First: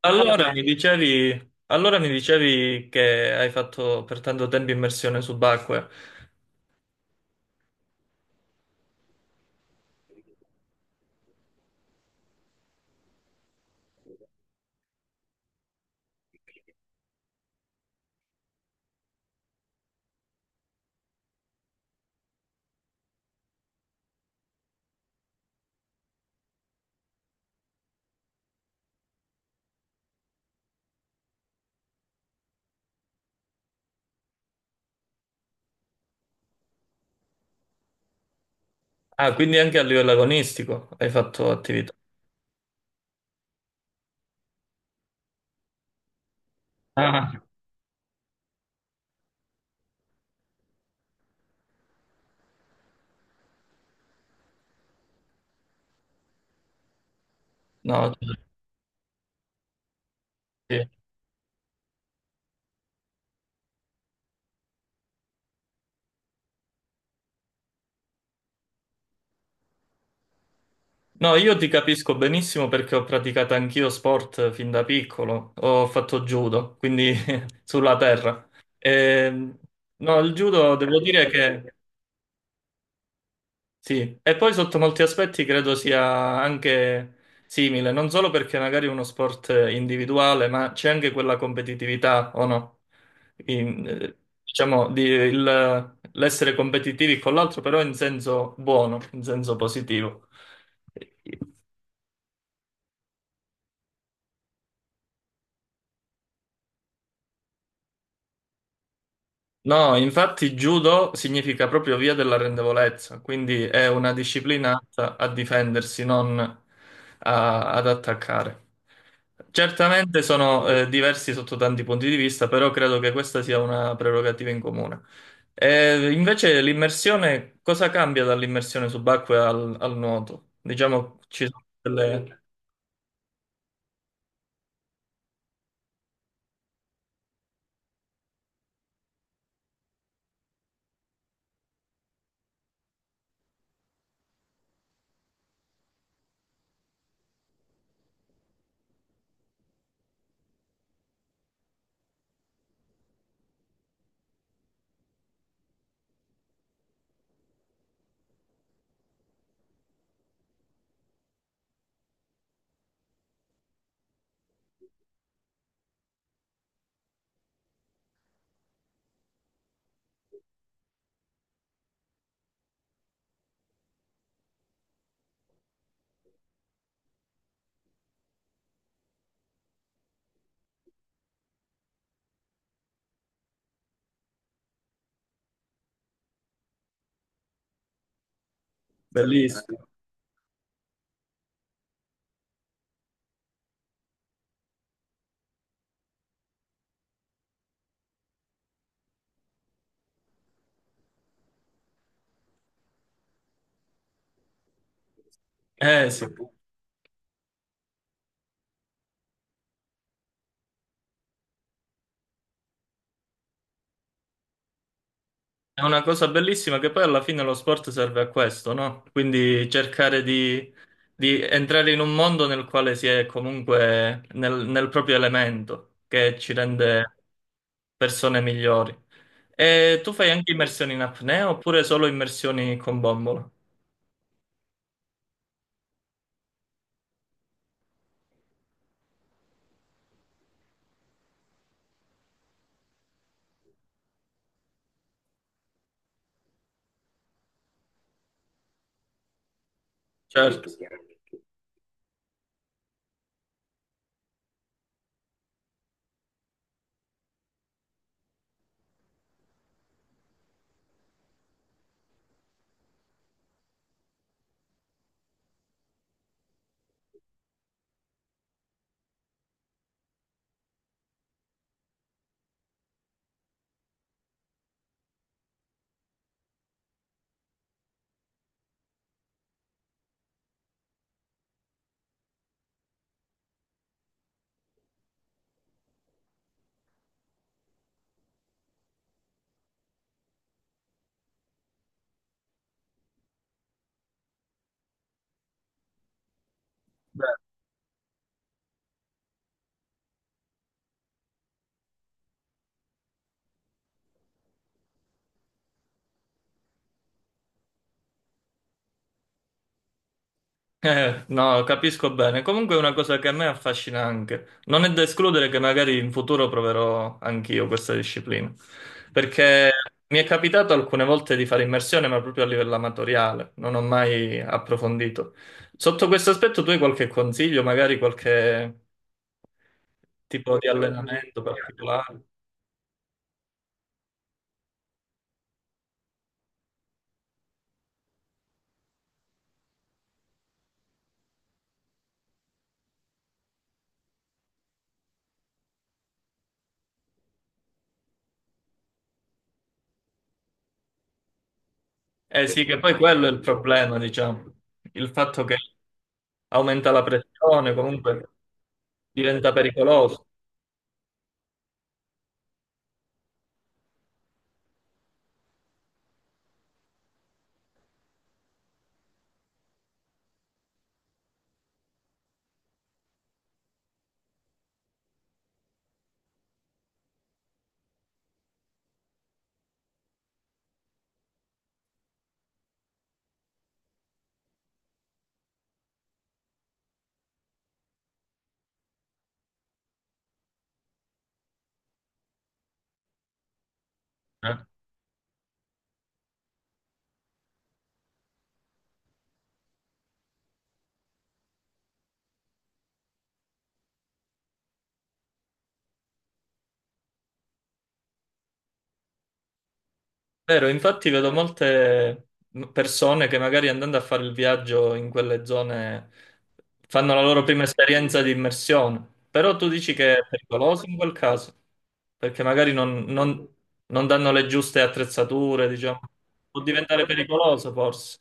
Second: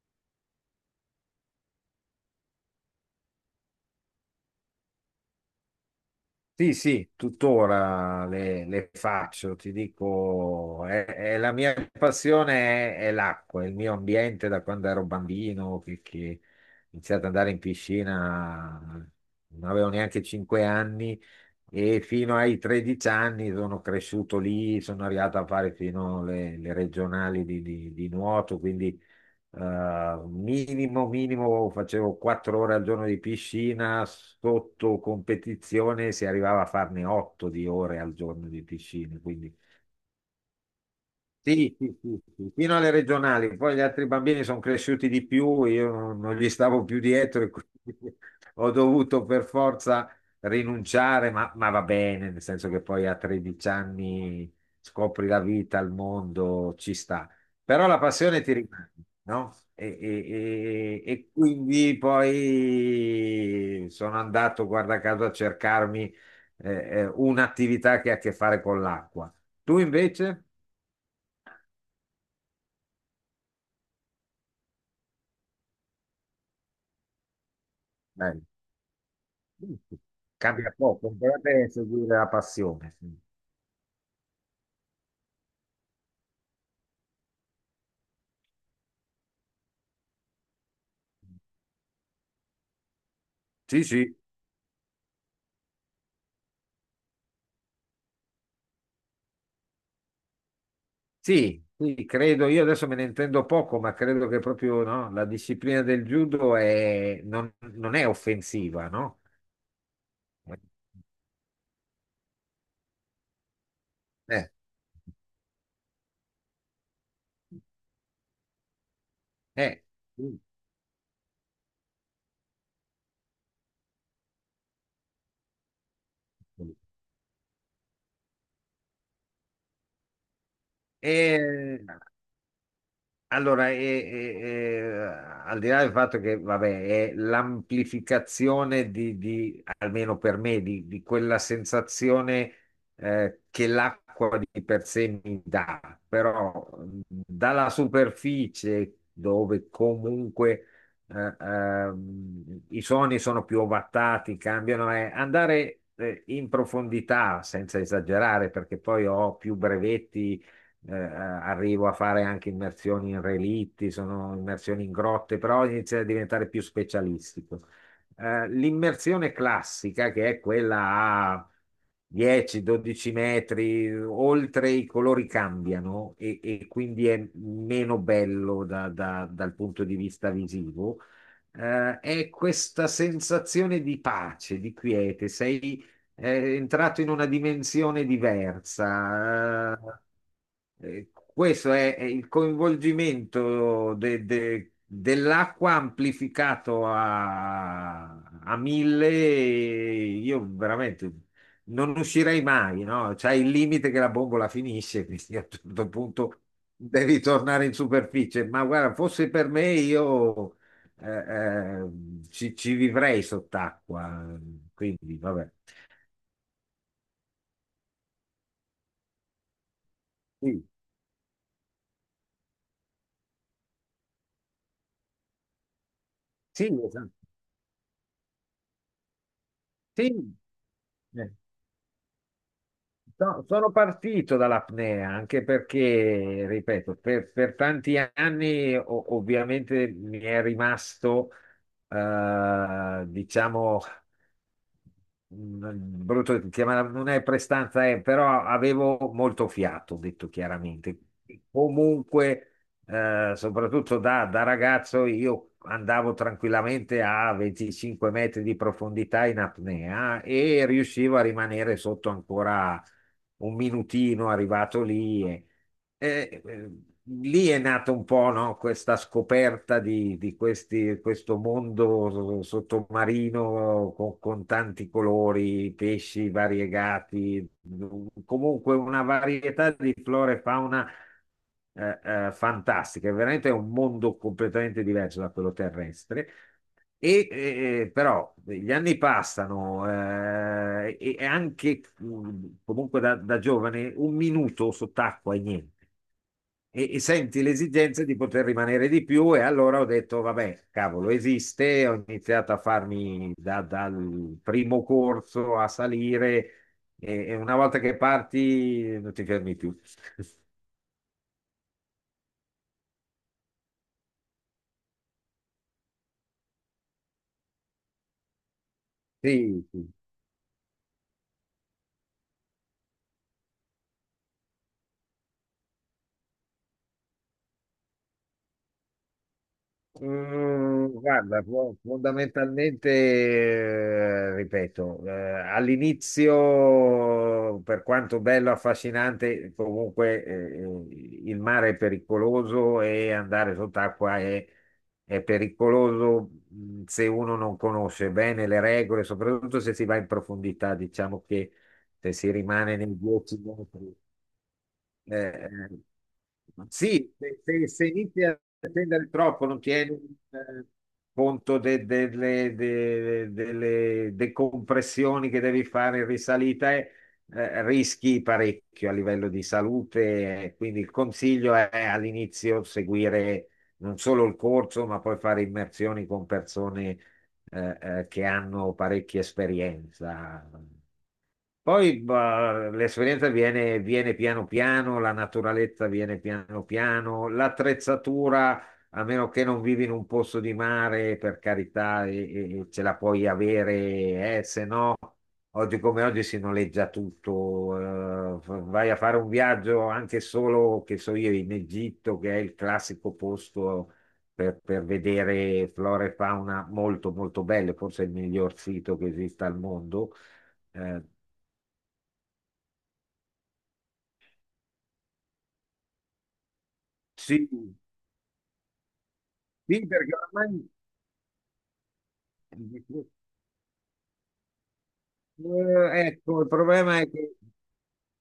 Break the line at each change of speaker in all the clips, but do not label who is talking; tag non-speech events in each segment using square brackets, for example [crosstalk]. Allora, mi dicevi, che hai fatto per tanto tempo immersione subacquea.
Sì, sì, tuttora le faccio, ti dico, è la mia passione, è l'acqua, è il mio ambiente da quando ero bambino, che ho iniziato ad andare in piscina, non avevo neanche 5 anni e fino ai 13 anni sono cresciuto lì, sono arrivato a fare fino alle regionali di nuoto. Quindi minimo, minimo, facevo 4 ore al giorno di piscina, sotto competizione si arrivava a farne 8 di ore al giorno di piscina.
Ah,
Quindi
quindi anche a livello agonistico hai fatto
sì,
attività.
sì, sì, sì, fino alle regionali. Poi gli altri bambini sono cresciuti di più, io non gli stavo più
Ah,
dietro e quindi [laughs] ho dovuto per forza rinunciare, ma va bene, nel senso che poi a 13 anni scopri la vita, il mondo, ci sta. Però la
no,
passione ti rimane, no? E,
sì.
e- e- e quindi poi sono andato, guarda caso, a cercarmi eh, un'attività che ha a che fare con l'acqua. Tu invece?
No, io ti capisco benissimo perché ho praticato anch'io sport fin da piccolo. Ho fatto judo, quindi [laughs] sulla terra. Ehm,
Giusto.
no, il
Cambia
judo devo
poco,
dire
dovrebbe
che
seguire la passione.
sì, e poi sotto molti aspetti credo sia anche simile, non solo perché magari è uno sport individuale, ma c'è anche quella competitività, o no?
Sì,
In-
sì.
eh, diciamo, l'essere competitivi con l'altro, però in senso buono, in senso positivo.
Sì, sì, credo, io adesso me ne intendo poco, ma credo che proprio no, la disciplina del judo è- non è offensiva, no?
No, infatti judo significa proprio via della rendevolezza, quindi è una
Eh,
disciplina atta a difendersi, non ad attaccare.
eh.
Certamente sono diversi sotto tanti punti di vista, però credo che questa sia una prerogativa in comune. E invece
Sì.
l'immersione, cosa cambia dall'immersione subacquea al, al nuoto? Diciamo ci sono
E,
delle
Allora, al di là del fatto che, vabbè, è l'amplificazione di, almeno per me, di quella sensazione che l'acqua di per sé mi dà, però dalla superficie dove comunque i suoni sono più ovattati, cambiano. Andare in profondità, senza esagerare, perché poi ho più brevetti arrivo a fare anche immersioni in relitti, sono immersioni in grotte, però inizia a diventare più specialistico. L'immersione classica, che è quella a 10-12 metri, oltre i colori cambiano e quindi è meno bello dal punto di vista visivo. È questa sensazione di pace, di quiete, sei entrato in una dimensione diversa.
bellissime.
Questo è il coinvolgimento dell'acqua amplificato a, a mille. Io veramente non uscirei mai, no? C'è il limite che la bombola finisce, [laughs] quindi a un certo
Eh sì.
punto devi tornare in superficie. Ma guarda, fosse per me, io eh, eh, ci vivrei sott'acqua. Quindi, vabbè.
È una cosa bellissima che poi alla fine lo sport serve a questo, no? Quindi cercare
Sì,
di entrare in un mondo nel quale si è comunque nel, nel proprio elemento, che ci
sì,
rende
esatto.
persone migliori. E tu fai
Sì.
anche immersioni in
Eh.
apnea oppure solo immersioni con bombola?
No,
Tutto.
sono partito dall'apnea anche perché, ripeto, per tanti anni ovviamente mi è rimasto, diciamo, mm, brutto da dire, ma non è prestanza, però avevo molto fiato, ho detto
Certo.
chiaramente.
Tutto.
Comunque, soprattutto da ragazzo, io andavo tranquillamente a 25 metri di profondità in apnea e riuscivo a rimanere sotto ancora un minutino arrivato lì. Eh, eh, Lì è nata un po', no, questa scoperta di questo mondo sottomarino con tanti colori, pesci variegati, comunque una varietà di flora e fauna eh, fantastica. Veramente è un mondo completamente diverso da quello terrestre. Però gli anni passano e anche mm, comunque da giovane un minuto sott'acqua e niente, e, e senti l'esigenza di poter rimanere di più. E allora ho detto, vabbè, cavolo, esiste, ho iniziato a farmi dal primo corso a salire e una volta che parti non ti fermi più. [laughs]
No, capisco bene. Comunque è una cosa che a me affascina anche. Non è da escludere che magari in futuro proverò anch'io questa disciplina.
Sì,
Perché
sì.
mi è capitato alcune volte di fare immersione, ma proprio a livello amatoriale. Non ho mai approfondito. Sotto questo aspetto, tu hai qualche consiglio, magari qualche tipo di
Mm,
allenamento
guarda,
particolare?
fondamentalmente, ripeto, all'inizio, per quanto bello, affascinante, comunque il mare è pericoloso e andare sott'acqua è pericoloso, mm, se uno non conosce bene le regole, soprattutto se si va in profondità. Diciamo che se si
Eh sì,
rimane
che poi
nei
quello è
10
il
metri.
problema, diciamo. Il fatto
Eh,
che
eh,
aumenta la
sì,
pressione,
se inizi
comunque
a spendere troppo
diventa
non tieni
pericoloso.
eh, conto delle decompressioni che devi fare in risalita e rischi parecchio a livello di salute. Quindi il consiglio è all'inizio seguire non solo il corso, ma poi fare immersioni con persone che hanno parecchia esperienza. Poi bah, l'esperienza viene, viene piano piano, la naturalezza viene piano piano, l'attrezzatura, a meno che non vivi in un posto di mare, per carità, e ce la puoi avere,
Eh.
se no, oggi come oggi si noleggia tutto. Vai a fare un viaggio anche solo, che so io, in Egitto, che è il classico posto per vedere flora e fauna molto molto belle, forse il miglior sito che esista al mondo.
Vero,
Eh,
infatti vedo molte persone che magari andando a fare il viaggio in quelle zone fanno la loro
sì,
prima esperienza di immersione, però tu
sì,
dici
perché
che è
ormai...
pericoloso in quel caso, perché magari non,
Eh,
non- non danno le giuste attrezzature, diciamo,
ecco, il
può
problema
diventare
è che
pericoloso forse.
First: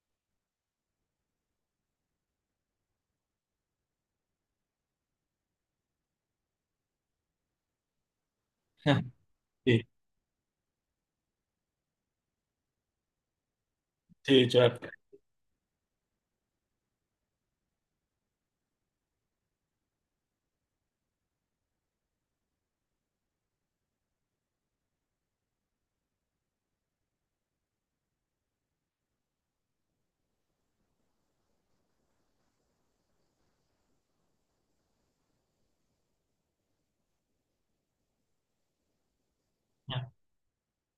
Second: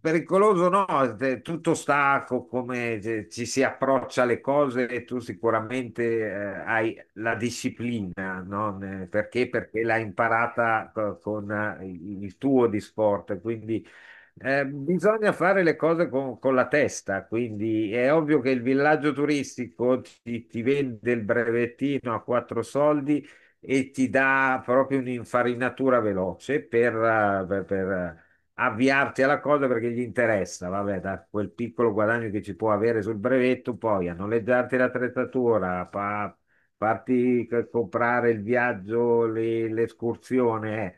pericoloso no, tutto sta come se ci si approccia alle cose e tu sicuramente eh, hai la disciplina, no?
Eh,
Perché? Perché
Sì,
l'hai imparata con il tuo di sport, quindi
sì, certo.
bisogna fare le cose con la testa, quindi è ovvio che il villaggio turistico ti vende il brevettino a quattro soldi e ti dà proprio un'infarinatura veloce per per avviarti alla cosa perché gli interessa, vabbè, da quel piccolo guadagno che ci può avere sul brevetto, poi a noleggiarti l'attrezzatura, farti comprare il viaggio,
Eh,
l'escursione,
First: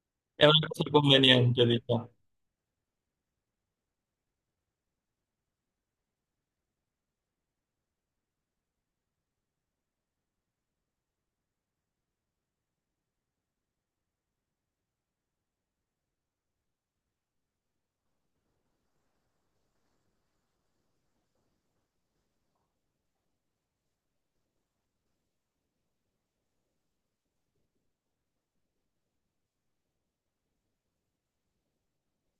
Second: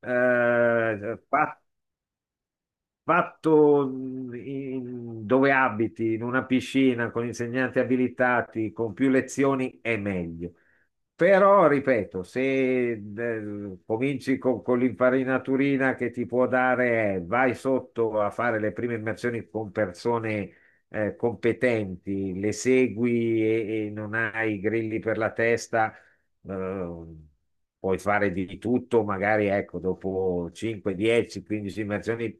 eh.
è una cosa
Fa
conveniente, diciamo.
Fatto dove abiti, in una piscina con insegnanti abilitati, con più lezioni, è meglio. Però, ripeto, se cominci con l'infarinaturina che ti può dare, è, vai sotto a fare le prime immersioni con persone competenti, le segui e non hai grilli per la testa, eh, puoi fare di tutto. Magari ecco, dopo 5, 10, 15 immersioni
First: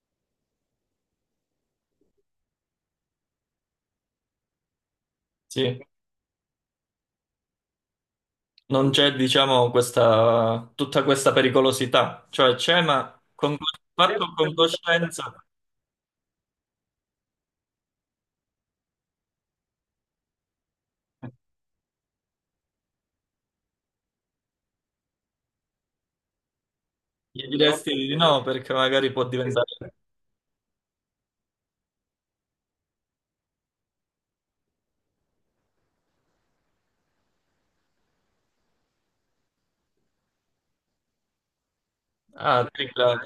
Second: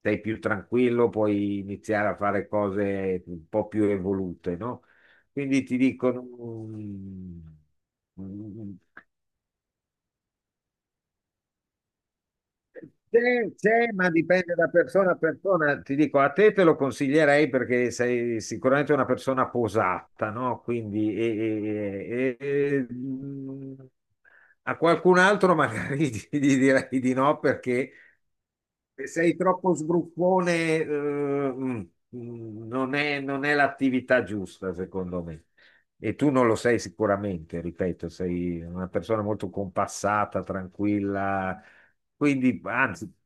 sei più tranquillo, puoi iniziare a fare cose un po' più evolute, no? Quindi ti
Sì.
dicono, mm, mm,
Non c'è, diciamo, questa, tutta questa pericolosità, cioè c'è, ma
c'è,
con,
c'è, ma
fatto con
dipende da persona a
coscienza.
persona. Ti dico, a te te lo consiglierei perché sei sicuramente una persona posata, no? Quindi mm, a qualcun altro magari [laughs] gli direi di no
Gli
perché
diresti di no perché
se
magari può
sei
diventare...
troppo sbruffone, eh, mm, mm, non è l'attività giusta, secondo me. E tu non lo sei sicuramente, ripeto, sei una persona molto compassata, tranquilla. Quindi,
Ah,
anzi,
tripla.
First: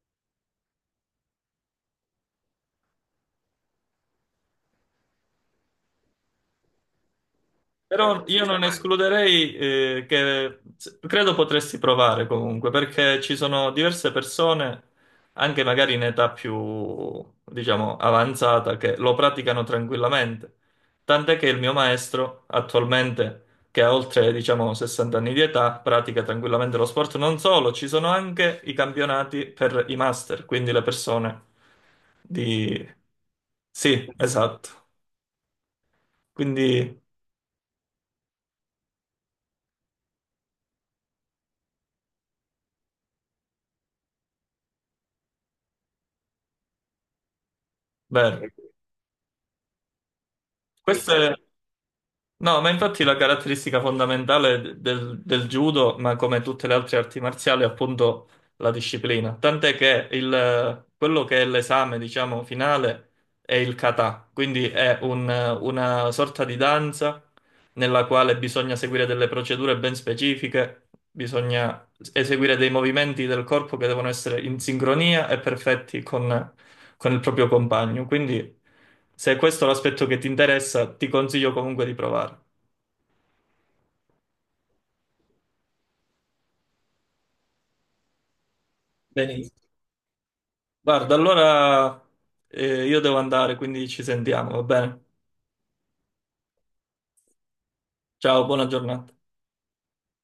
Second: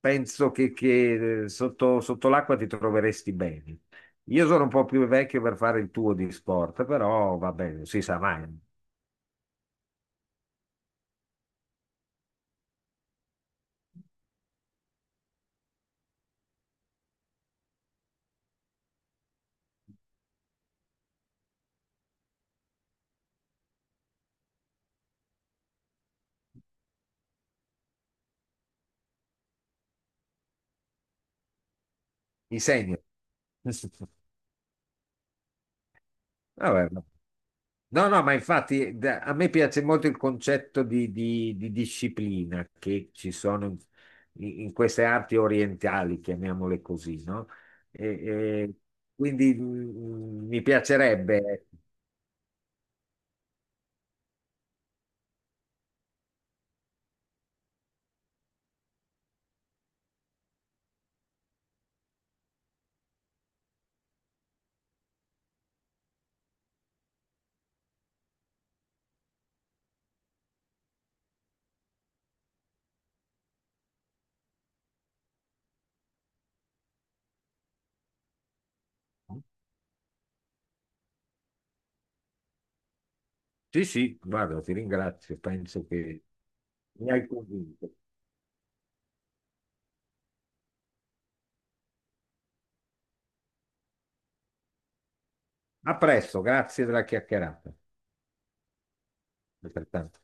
penso che sotto, sotto l'acqua ti troveresti bene. Io sono un po' più vecchio per fare il tuo di sport, però va bene, si sa
Però io
mai.
non escluderei, che credo potresti provare comunque, perché ci sono diverse persone, anche magari in età più, diciamo, avanzata, che lo praticano tranquillamente. Tant'è che il mio maestro, attualmente, che ha oltre, diciamo, 60 anni di età, pratica tranquillamente lo sport. Non solo, ci sono anche i campionati per i master, quindi le persone
Mi
di...
segno. [laughs]
Sì, esatto.
Vabbè,
Quindi,
no. No, no, ma infatti a me piace molto il concetto di, di disciplina che ci sono in, in queste arti orientali, chiamiamole così, no? E-
bene.
e quindi mm, mm, mi
Questo è...
piacerebbe, ecco.
No, ma infatti la caratteristica fondamentale del, del judo, ma come tutte le altre arti marziali, è appunto la disciplina. Tant'è che quello che è l'esame, diciamo, finale è il kata, quindi è un- una sorta di danza nella quale bisogna seguire delle procedure ben specifiche, bisogna eseguire dei movimenti del corpo che devono essere in sincronia e perfetti con il proprio compagno. Quindi, se questo è l'aspetto che ti interessa, ti consiglio comunque di provare.
Sì, sì, guarda, ti ringrazio, penso che mi hai convinto.
Benissimo. Guarda, allora io devo andare, quindi ci sentiamo, va bene?
A presto, grazie della chiacchierata.
Ciao, buona giornata.
Altrettanto.